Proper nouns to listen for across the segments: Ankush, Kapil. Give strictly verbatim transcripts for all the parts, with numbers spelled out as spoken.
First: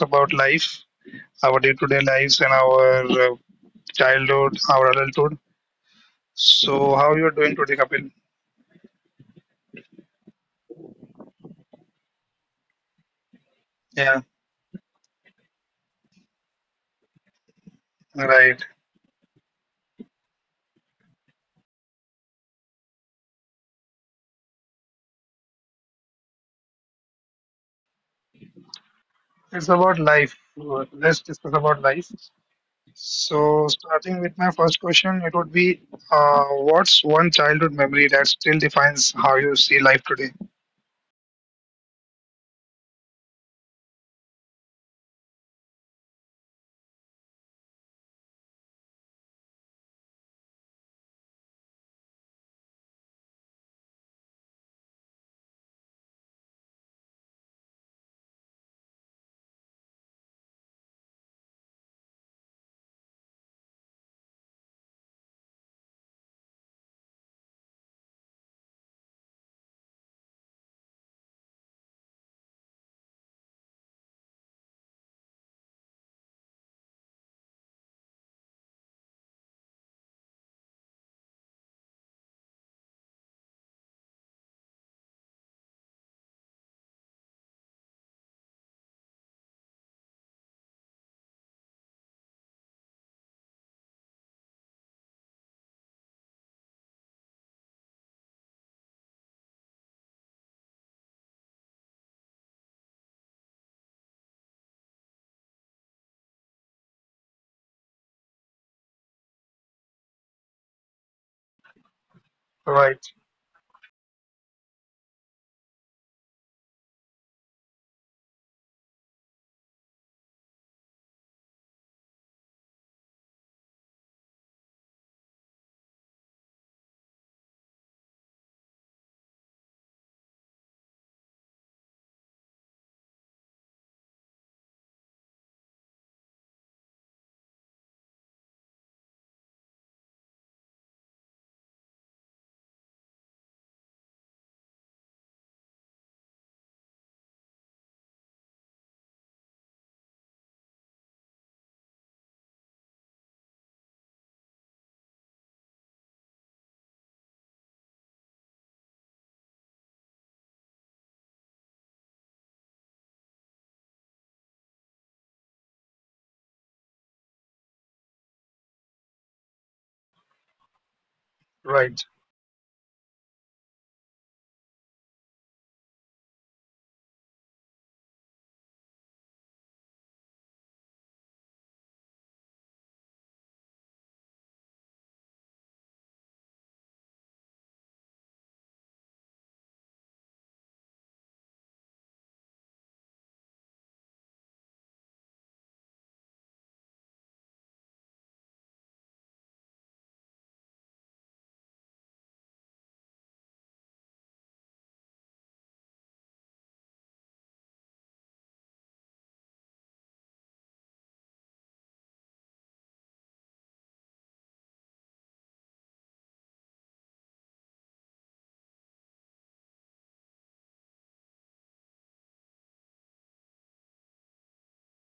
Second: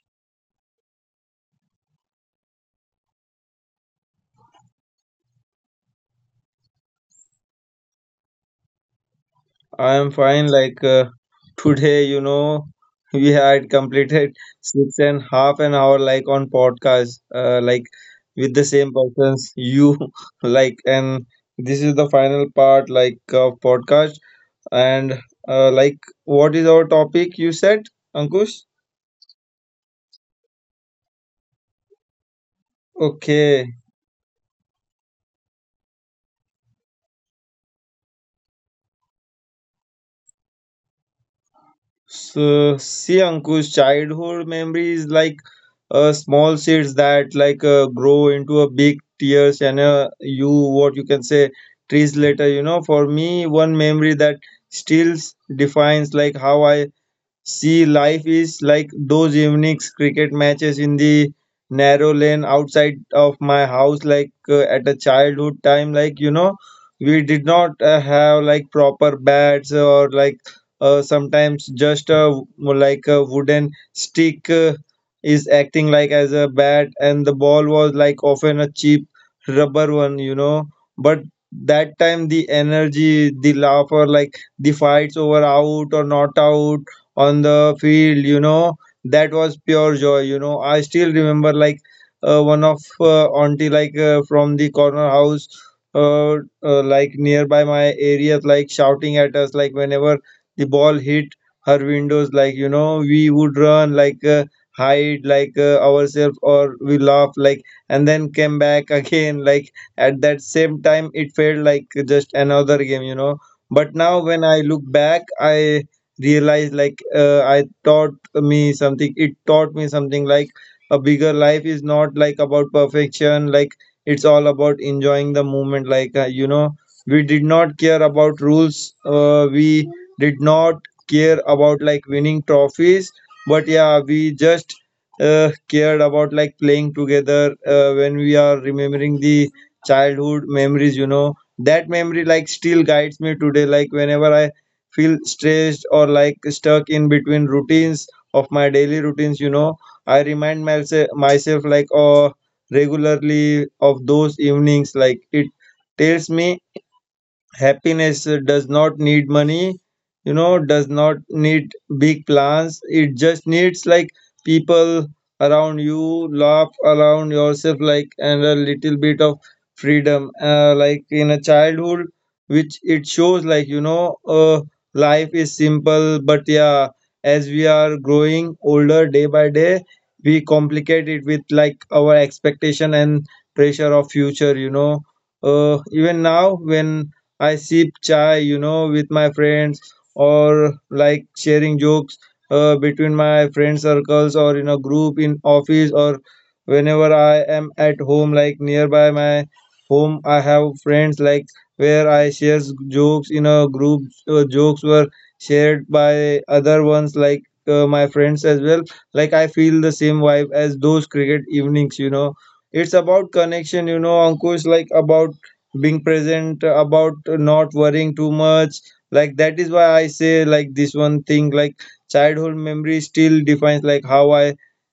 about life, our day-to-day lives, and our uh, childhood, our adulthood. So how you are doing today, Kapil? I am fine. Like uh, today, you know, we had Yeah, completed six and half an hour like on podcast, uh, like with the right. same persons. You like, and this is the final part like of podcast. And uh, like, what is our topic? You said, Ankush? It's about life. Let's discuss about life. So Okay. starting with my first question, it would be, uh, what's one childhood memory that still defines how you see life today? So, see, Ankush, childhood memories like uh, small seeds that like uh, grow into a big tears and uh, you what you can say trees later. You know, for me, one memory that still defines like how I see, life is like those evenings cricket matches in the narrow lane outside of my house, like uh, at a childhood time. Like, you know, we did not uh, have like proper bats, or like uh, sometimes just a, like a wooden stick uh, is acting like as a bat, and the ball was like often a cheap rubber one, you know. But that time, the energy, the laughter, like the fights over out or not out on the field, you know, that was pure joy, you know. I still remember like uh, one of uh, auntie like uh, from the corner house, uh, uh, like nearby my area, like shouting at us like whenever the ball hit her windows, like, you know, we would run like uh, hide like uh, ourselves, or we laugh like, and then came back again. Like at that same time it felt like just another Right, game, you know. But now when I look back, I realized like uh, I taught me something it taught me something like a bigger life is not like about perfection, like it's all about enjoying the moment, like uh, you know we did not care about rules, uh, we did not care about like winning trophies, but yeah we just uh, cared about like playing together uh, when we are remembering the childhood memories, you know. That memory like still guides me today. Like whenever I feel stressed or like stuck in between routines of my daily routines, you know, i remind myself myself like uh, regularly of those evenings. Like it tells me happiness uh, does not need money, you know, does not need big plans. It just needs like people around you, laugh around yourself, like, and a little bit of freedom, uh, like in a right. childhood, which it shows like, you know, uh, life is simple. But yeah, as we are growing older day by day, we complicate it with like our expectation and pressure of future, you know. Uh, even now when I sip chai, you know, with my friends, or like sharing jokes uh, between my friend circles, or in a group in office, or whenever I am at home, like nearby my home, I have friends like where I share jokes in a group. Uh, jokes were shared by other ones like uh, my friends as well. Like I feel the same vibe as those cricket evenings, you know. It's about connection, you know, Ankush, like about being present, about not worrying too much. Like that is why I say like this one thing, like childhood memory still defines like how I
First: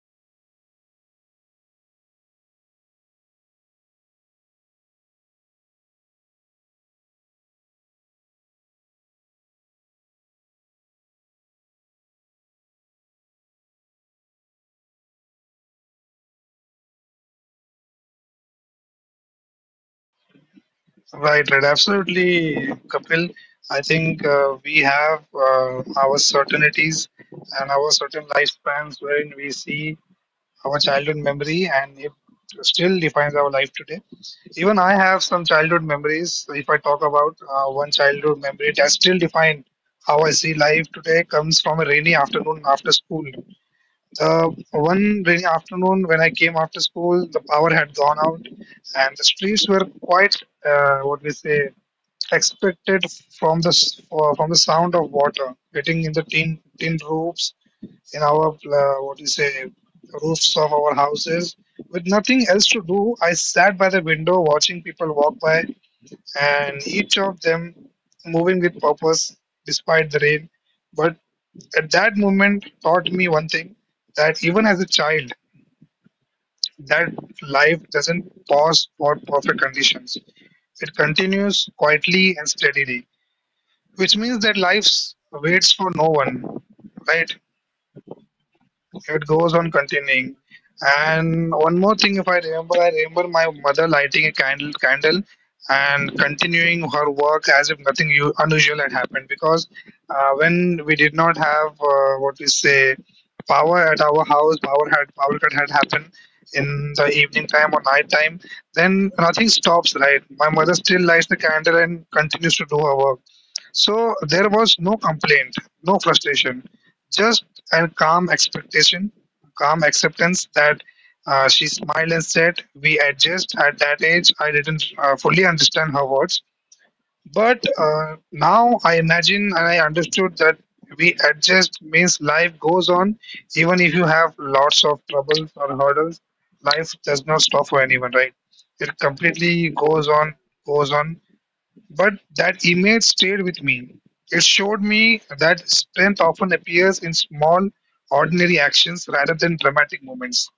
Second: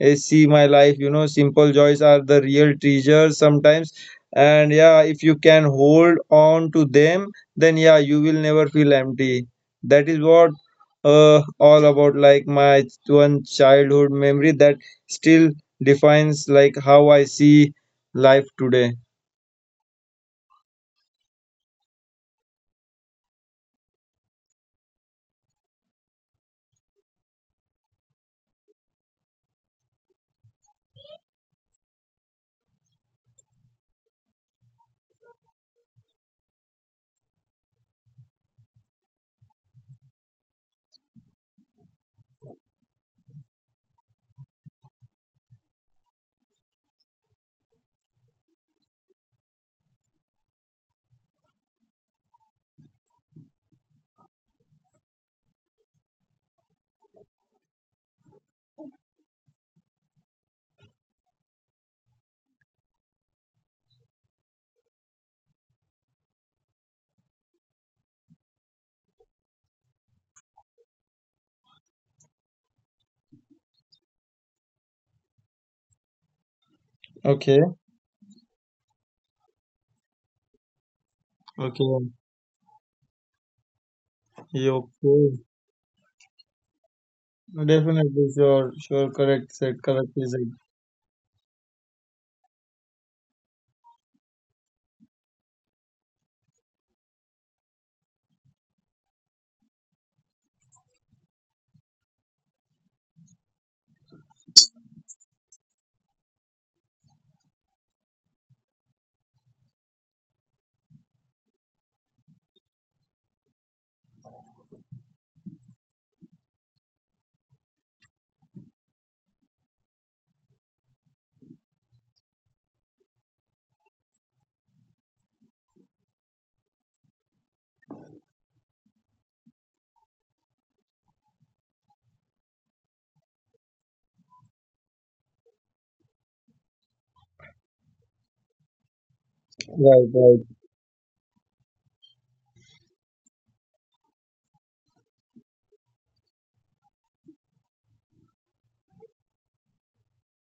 eh, see my life, you know. Simple joys are the real treasures sometimes, and yeah, if you can hold on to them, then yeah, you will never feel empty. That is what uh, all about, like, my one childhood memory that still defines like how I see life today. Right, right, absolutely, Kapil. I think uh, we have uh, our certainties and our certain lifespans wherein we see our childhood memory and it still defines our life today. Even I have some childhood memories. If I talk about uh, one childhood memory, it has still defined how I see life today, comes from a rainy afternoon after school. Uh, one rainy afternoon when I came after school, the power had gone out, and the streets were quite, uh, what we say, expected from the s- uh, from the sound of water hitting in the tin tin roofs in our uh, what do you say, roofs of our houses. With nothing else to do, I sat by the window watching people walk by, and each of them moving with purpose despite the rain. But at that moment taught me one thing, that even as a child, that Okay. life doesn't pause for perfect conditions. It continues Okay. quietly and steadily, which means that life Your course. waits for no one, right? Definitely, sure, sure. It goes Correct, on said correct. continuing. Is it And one more thing, if I remember, I remember my mother lighting a candle, candle, and continuing her work as if nothing u- unusual had happened. Because uh, when we did not have uh, what we say, power at our house, power had power cut had happened in the evening time or night time. Then nothing stops, right? My mother still lights the candle and continues to do her work, so there was no complaint, no frustration, just a calm expectation, calm acceptance. That uh, she smiled and said, "We adjust." At that age, I didn't uh, fully understand her words, but uh, now I imagine and I understood that we adjust means life goes on, even if you have lots of troubles or hurdles. Life does not stop for anyone, right? It completely goes right? on, Right. goes on. But that image stayed with me. It showed me that strength often appears in small, ordinary actions rather than dramatic moments.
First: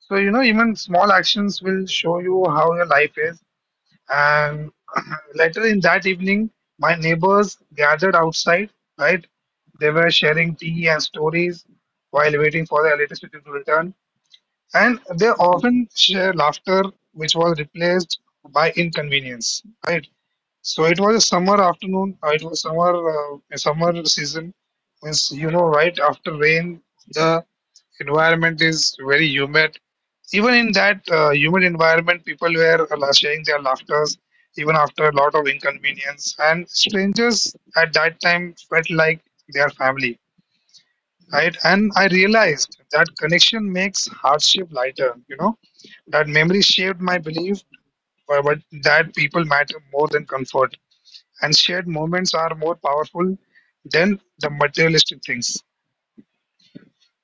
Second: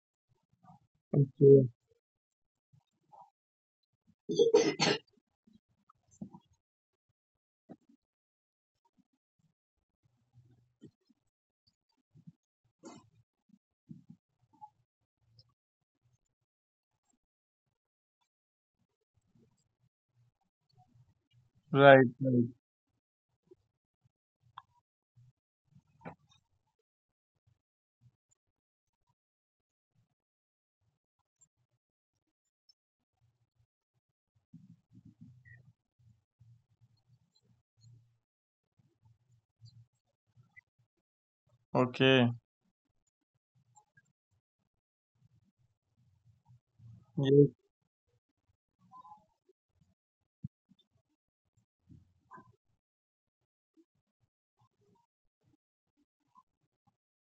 So, you know, even small actions Okay. will show you how your life is. And later in that evening, my neighbors gathered outside, right? They were sharing tea and stories while waiting for the electricity to return. And they often share laughter, which was replaced by inconvenience, right? So it was a summer Right, afternoon, uh, it right. was summer, uh, a summer season. Means, you know, right after rain, the environment is very humid. Even in that uh, humid environment, people were uh, sharing their laughters, even after a lot of inconvenience. And strangers at that time felt like their family, right? And I Okay. realized that connection makes hardship lighter, you know, that memory shaped my Yes. belief uh, but that people matter more than comfort, and shared moments are more powerful than the materialistic things.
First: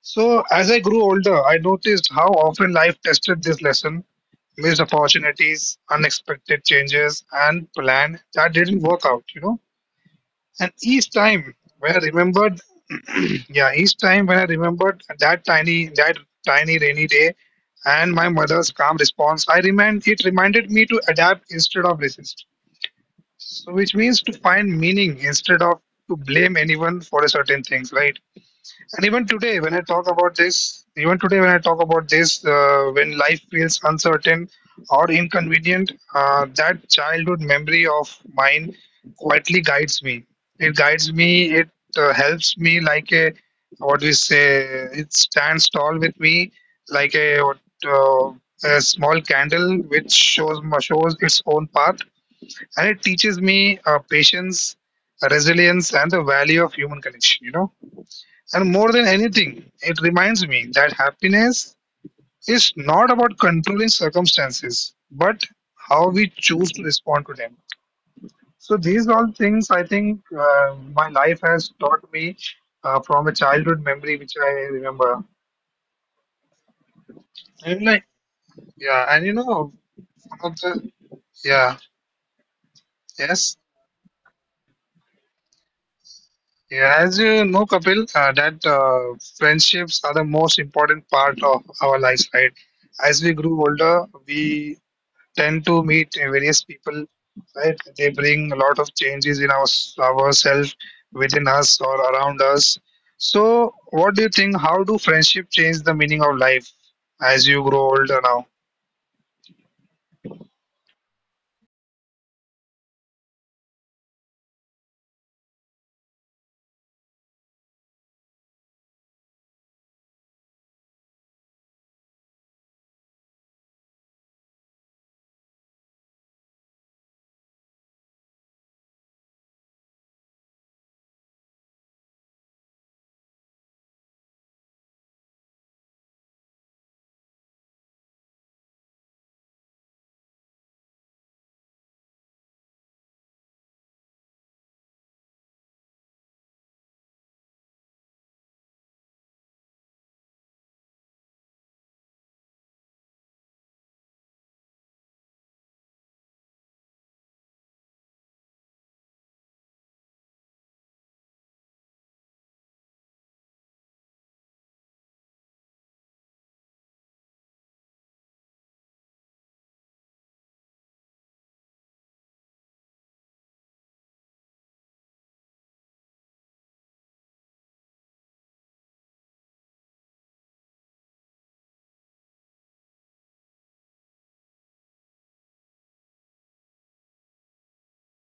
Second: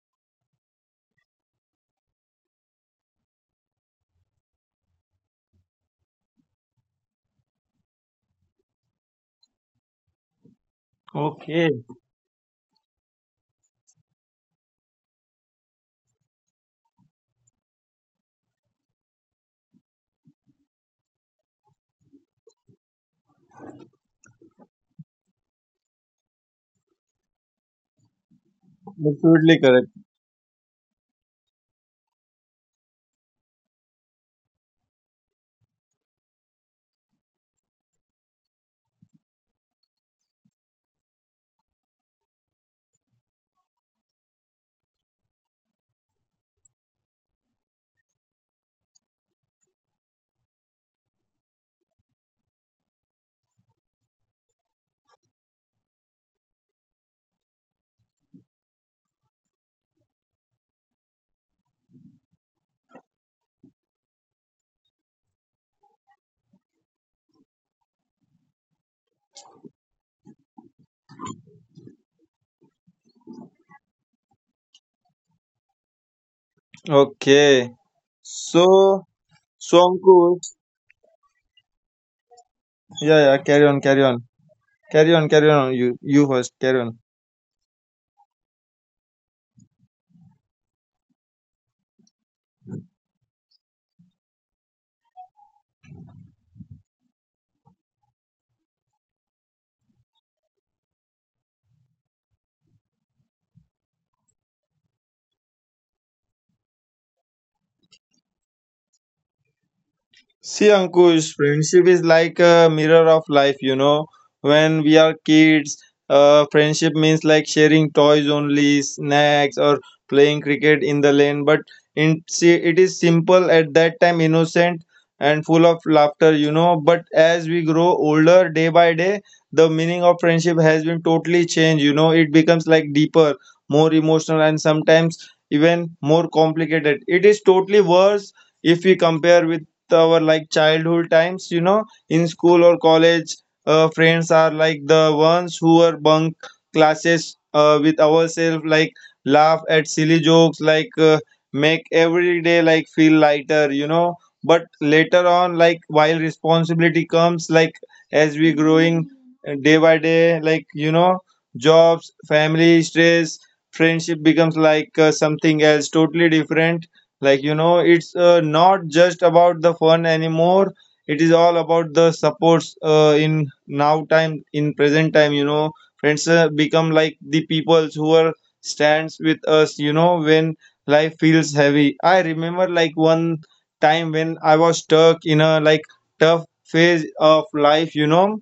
So as I grew older, I noticed how often life tested this lesson: missed opportunities, unexpected changes, and plan that didn't work out, you know. And each time Okay. when I remembered, yeah, each time when I remembered that tiny, that tiny rainy day, and my mother's calm response, I remind it reminded me to adapt instead of resist. So, which means to find meaning instead of to blame anyone for a certain things, right? And even today, Absolutely when I correct. talk about this, even today, when I talk about this, uh, when life feels uncertain or inconvenient, uh, that childhood memory of mine quietly guides me. It guides me, it uh, helps me like a, what we say, it stands tall with me like a, what, uh, a small candle which shows, shows its own path. And it teaches me uh, patience, resilience, and the value of human connection, you know? And more than anything, it reminds me that happiness is not about controlling circumstances, but how we choose to respond to them. So, these all things, I think, uh, my life has taught me uh, from a childhood memory which I remember. Okay. And like, So. yeah, and you know, Songko. one of the, yeah, Yeah, yeah, yes. carry on, carry on. Carry on, carry on. You you first, carry Yeah, on. as you know, Kapil, uh, that uh, friendships are the most important part of our lives, right? As we grew older, we tend to meet various people, right? They bring a lot of changes in our ourselves, within us or around us. So, what do you think? How do friendship change the meaning of life as you grow older now? See, Ankush, friendship is like a mirror of life, you know. When we are kids, uh, friendship means like sharing toys only, snacks, or playing cricket in the lane. But in see, it is simple at that time, innocent and full of laughter, you know. But as we grow older day by day, the meaning of friendship has been totally changed, you know. It becomes like deeper, more emotional, and sometimes even more complicated. It is totally worse if we compare with the our like childhood times, you know. In school or college, uh, friends are like the ones who are bunk classes uh, with ourselves, like laugh at silly jokes like, uh, make every day like feel lighter, you know. But later on, like while responsibility comes, like as we growing uh, day by day, like, you know, jobs, family, stress, friendship becomes like uh, something else totally different, like, you know, it's uh, not just about the fun anymore. It is all about the supports uh, in now time, in present time, you know. Friends uh, become like the peoples who are stands with us, you know, when life feels heavy. I remember like one time when I was stuck in a like tough phase of life, you know,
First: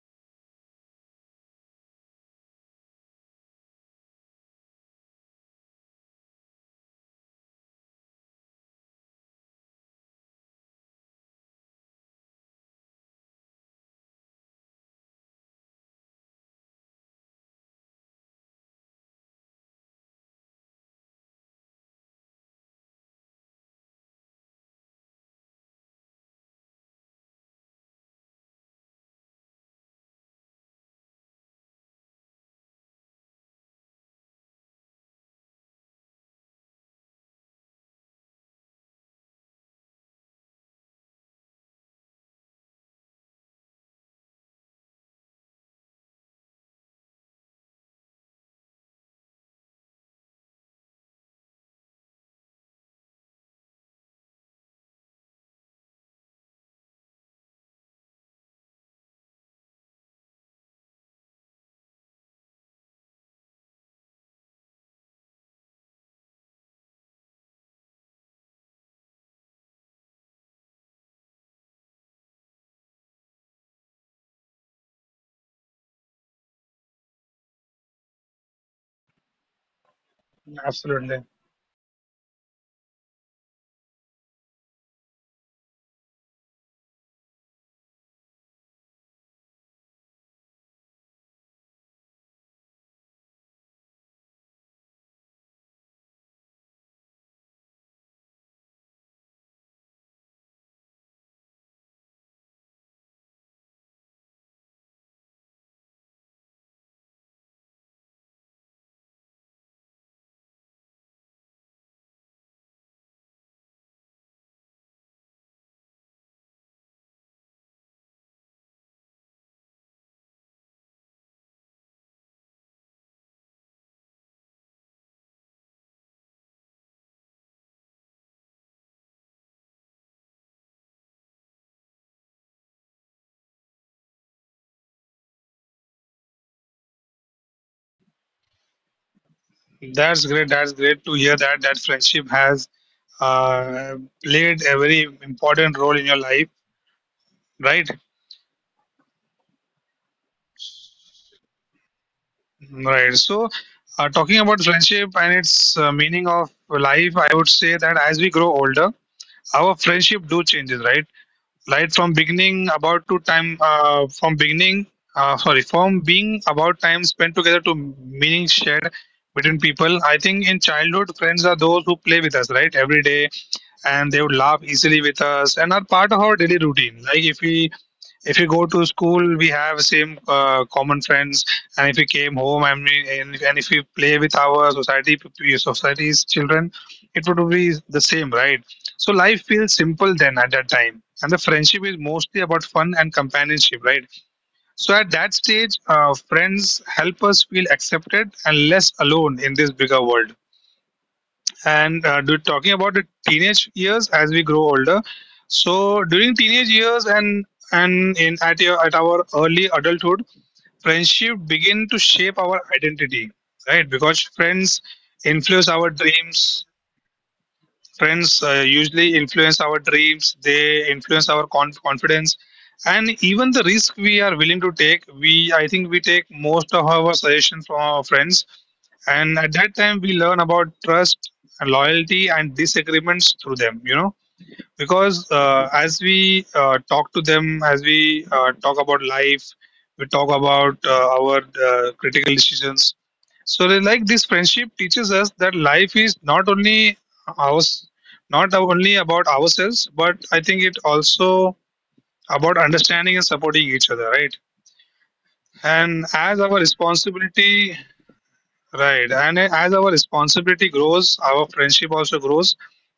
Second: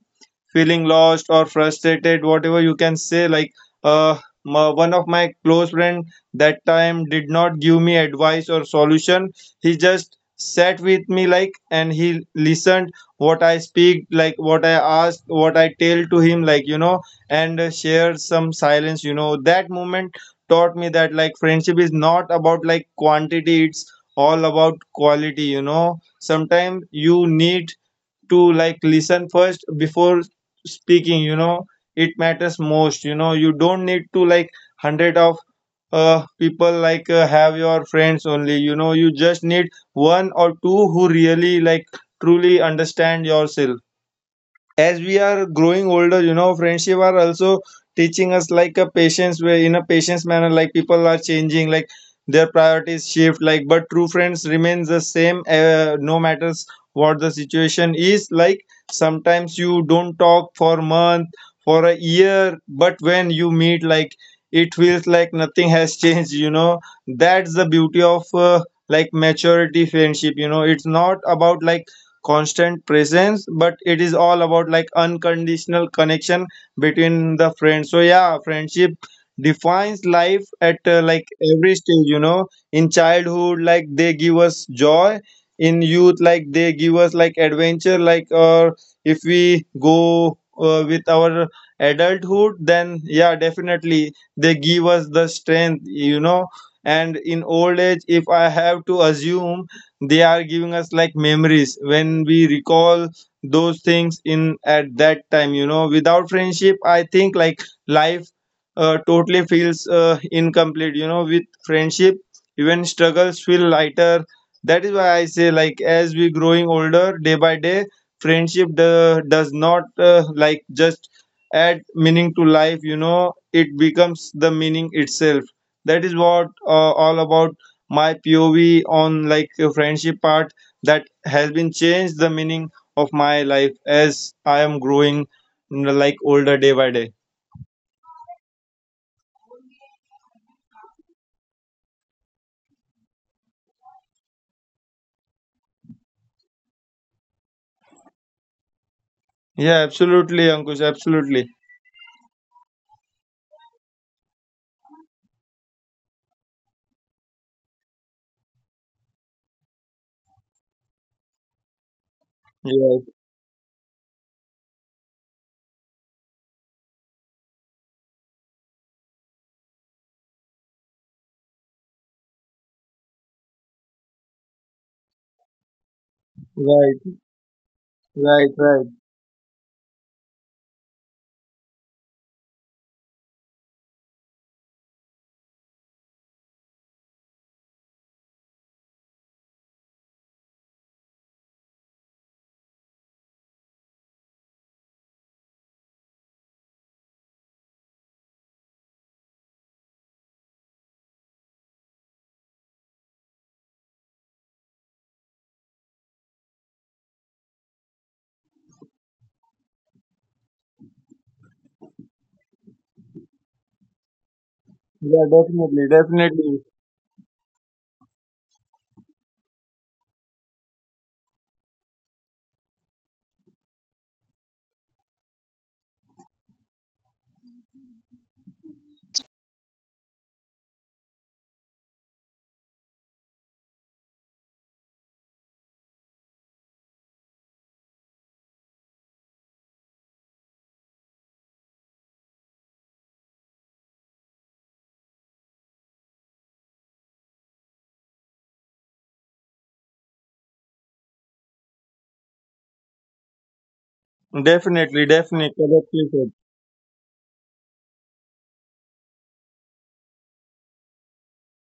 feeling lost or frustrated, whatever you can say, like uh, my, one of my close friend, that time did not give me advice or solution. He just sat with me like and he listened what I speak, like what I asked, what I tell to him, like, you know, and uh, shared some silence, you know. That moment taught me that like friendship is not about like quantity, it's all about quality, you know. Sometimes you need to like listen first before speaking, you know. It matters most, you know. You don't need to like hundred of uh people like, uh, have your friends only, you know. You just need one or two who really like truly understand yourself. As we are growing older, you know, friendship are also teaching us like a patience way, in a patience manner. Like people are changing, like their priorities shift, like, but true friends remains the same, uh, no matters what the situation is. Like sometimes you don't talk for a month, for a year, but when you meet, like it feels like nothing has changed, you know. That's the beauty of uh, like maturity friendship, you know. It's not about like constant presence, but it is all about like unconditional connection between the friends. So yeah, friendship defines life Absolutely. at uh, like every stage, you know. In childhood, like they give us joy. In youth, like they give us like adventure, like, or if we go uh, with our adulthood, then yeah, definitely they give us the strength, you know. And in old age, if I have to assume, they are giving us like memories when we recall those things in at that time, you know. Without friendship, I think like life uh, totally feels uh, incomplete, you know. With friendship, even struggles feel lighter. That is why I say, like as we growing older day by day, friendship do- does not uh, like just add meaning to life, you know. It becomes the meaning itself. That is what uh, all about my P O V on like a friendship part that has been changed the meaning of my life as I am growing, you like, older day by day. That's great. That's great to hear that that friendship has uh, played a very important role in your life, right? Yeah, absolutely, Ankush, absolutely. Right. So, uh, talking about friendship and its uh, meaning of life, I would say that as we grow older, our friendship do changes, right, right from beginning about Yeah, to time, uh, from beginning uh, sorry, from being about time spent together to meaning shared between people. I think in childhood, friends are those who play with us, right, every day, and they would laugh easily with us and are part of our daily routine. Like right, if we if you right, go to right. school, we have same uh, common friends. And if we came home and, we, and, if, and if we play with our society p- society's children, it would be the same, right? So life feels simple then at that time, and the friendship is mostly about fun and companionship, right? So at that stage, uh, friends help us feel accepted and less alone in this bigger world. And uh, do, talking about the teenage years as we grow older, so during teenage years and and in at your, at our early adulthood, friendship begin to shape our identity, right? Because friends Yeah, influence definitely, our definitely, dreams, Trends uh, usually influence our dreams, they influence our conf- confidence, and even the risk we are willing to take. We, I think, we take most of our suggestions from our friends, and at that time we learn about trust, loyalty, and disagreements through them. You know, because uh, as we uh, talk to them, as we uh, talk about life, we talk about uh, our uh, critical decisions. So, they like this friendship teaches us that life is not only ours, not only about ourselves, but I think it also about understanding and supporting each other, right? And definitely, as our definitely. Correctly said. responsibility Right. And as our responsibility grows, our friendship also grows.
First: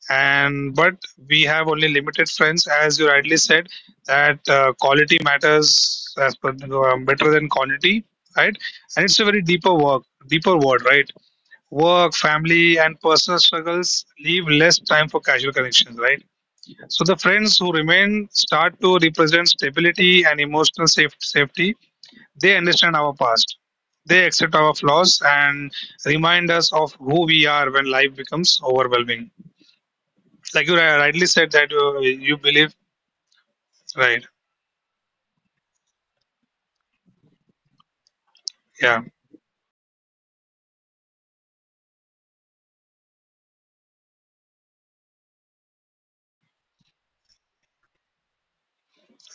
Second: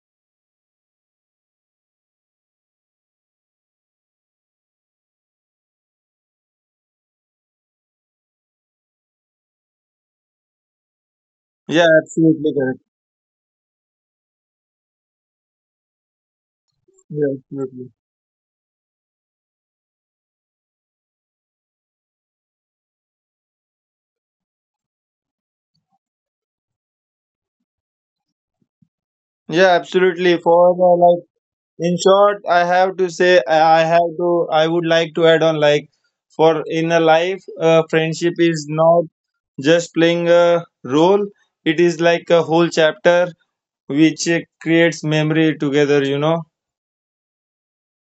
And but we have only limited friends, as you rightly said, that uh, quality matters as per, uh, better than quantity, right? And it's a very deeper work, deeper word, right? Work, Yeah, absolutely family, and correct. personal struggles leave less time for casual connections, right? So the friends who Yeah, remain absolutely. start to represent stability and emotional safe, safety. They understand our past. They accept our flaws and remind us of who we are when life becomes overwhelming. Yeah, Like you ri- rightly absolutely. said For that the, uh, like, you believe, In short, I have to right? say, I have to, I would like to add on like, for in a life, uh, Yeah, friendship is not just playing a role, it is like a whole chapter which uh, creates memory together, you know.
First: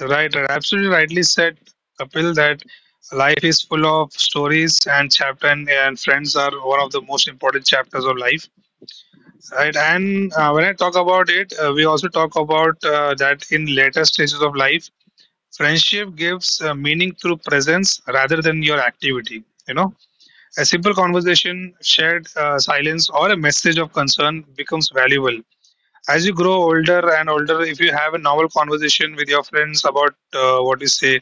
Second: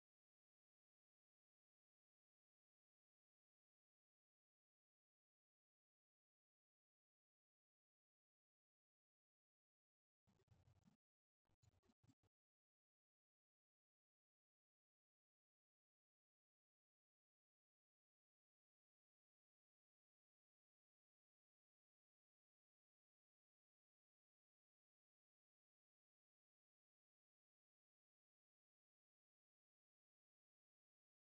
right, right. Absolutely rightly said, Kapil, that life is full of stories and chapter, and, and friends are one of the most important chapters of life, right? And uh, when I talk about it, uh, we also talk about uh, that in later stages of life, friendship gives uh, meaning through presence rather than your activity, you know. A simple conversation, shared uh, silence, or a message of concern becomes valuable. As you grow older and older, if you have a normal conversation with your friends about uh, what you say,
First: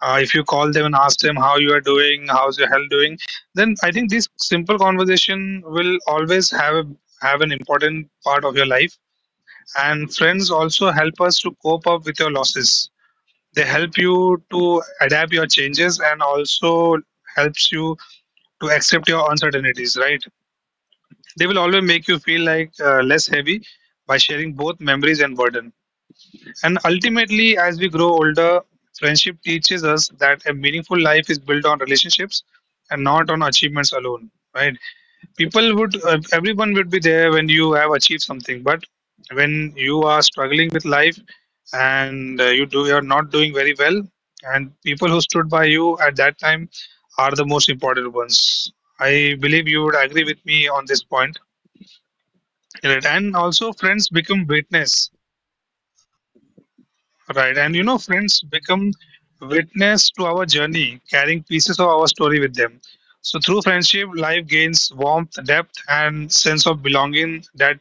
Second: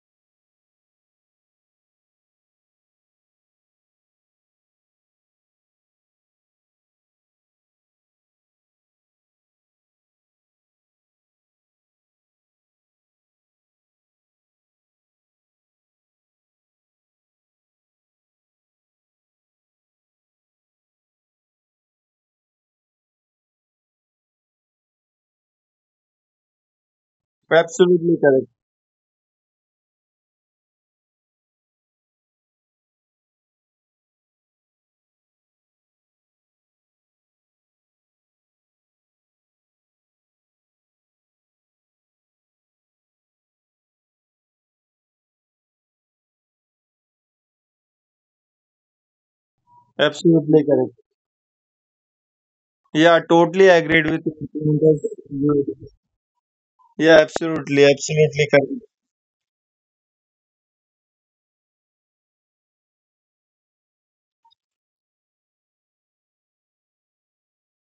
uh, if you call them and ask them how you are doing, how's your health doing, then I think this simple conversation will always have a have an important part of your life. And friends also help us to cope up with your losses, they help you to adapt your changes and also helps you to accept your uncertainties, right? They will always make you feel like uh, less heavy by sharing both memories and burden. And ultimately, as we grow Absolutely correct. older, friendship teaches us that a meaningful life is built on relationships and not on achievements alone. Right? People would, uh, everyone would be there when you have achieved something, but when you are struggling with life and uh, you do, you are not doing very well, and people who stood by you at that time are the most important ones. I believe you would agree with Absolutely me on correct. this point. Right. Yeah, And totally also, agreed friends with become you. That's witness, good. Yeah, right? absolutely, And you know, absolutely friends correct. become witness to our journey, carrying pieces of our story with them. So, through friendship, life gains warmth, depth, and sense of belonging that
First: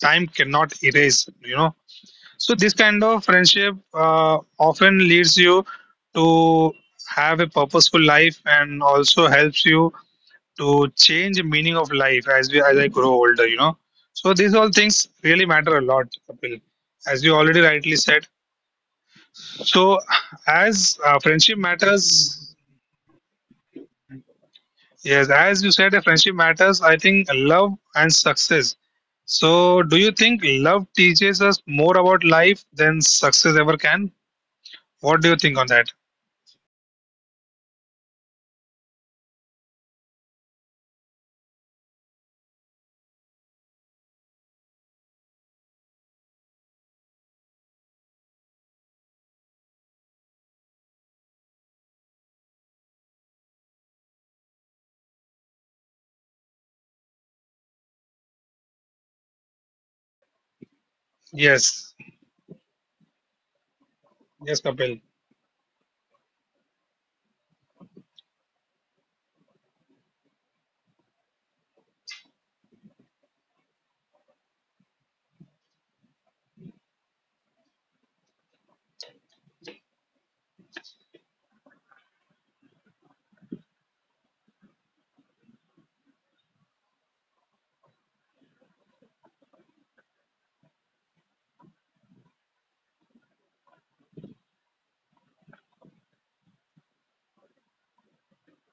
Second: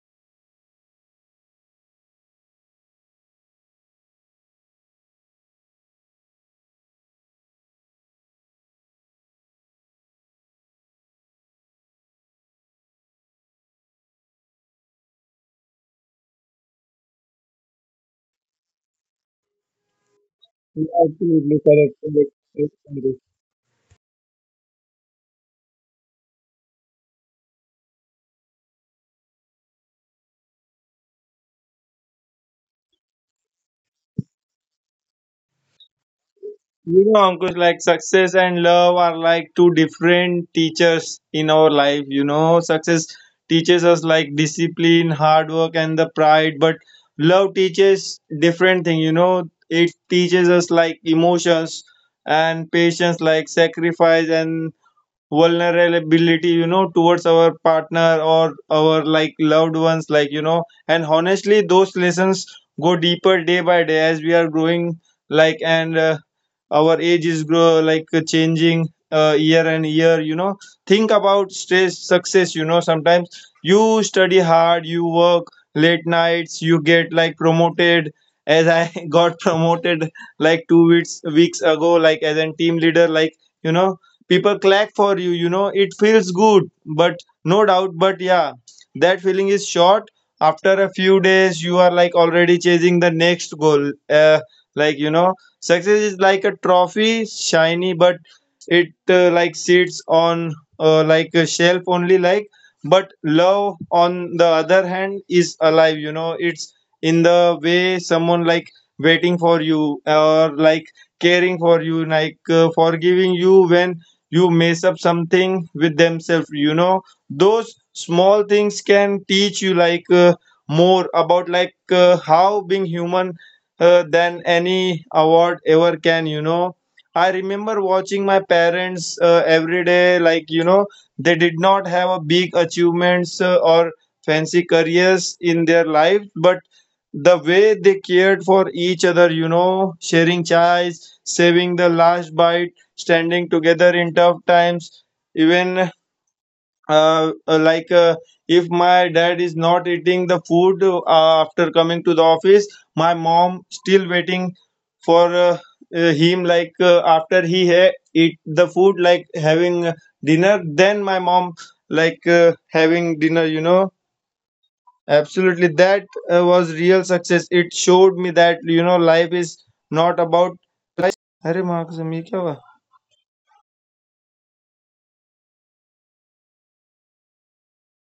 time cannot erase, you know. So, this kind of friendship uh, often leads you to have a purposeful life and also helps you to change the meaning of life as we as I grow older, you know. So these all things really matter a lot, Kapil, as you already rightly said. So Yeah, as uh, absolutely friendship correct, correct, matters, correct. Correct. yes, as you said, uh, friendship matters. I think love and success. So do you think love teaches us more about life than success ever can? What do you think on that? You know, Ankush, like success and love are like two different teachers in our life. You know, success teaches us like discipline, hard work, and the pride, but love teaches different thing. You know, it teaches us like emotions and patience, like sacrifice and vulnerability, you know, towards our partner or our like loved ones, like, you know, and honestly Yes, those lessons go deeper day by day as we are yes, Kapil. growing, like, and uh, our age is grow, like uh, changing uh, year and year, you know. Think about stress success, you know. Sometimes you study hard, you work late nights, you get like promoted, as I got promoted like two weeks weeks ago, like as a team leader, like, you know, people clap for you, you know, it feels good, but no doubt. But yeah, that feeling is short. After a few days you are like already chasing the next goal, uh, like, you know. Success is like a trophy, shiny, but it uh, like sits on uh, like a shelf only, like. But love, on the other hand, is alive, you know. It's in the way someone like waiting for you, or like caring for you, like uh, forgiving you when you mess up something with themselves, you know. Those small things can teach you like uh, more about like uh, how being human, uh, than any award ever can, you know. I remember watching my parents uh, every day, like, you know, they did not have a big achievements uh, or fancy careers in their life, but the way they cared for each other, you know, sharing chais, saving the last bite, standing together in tough times. Even uh, uh, like, uh, if my dad is not eating the food uh, after coming to the office, my mom still waiting for uh, uh, him, like uh, after he ha- eat the food, like having dinner, then my mom like uh, having dinner, you know. Absolutely that uh, was real success. It showed me that, you know, life is not about अरे माँ कसम ये क्या हुआ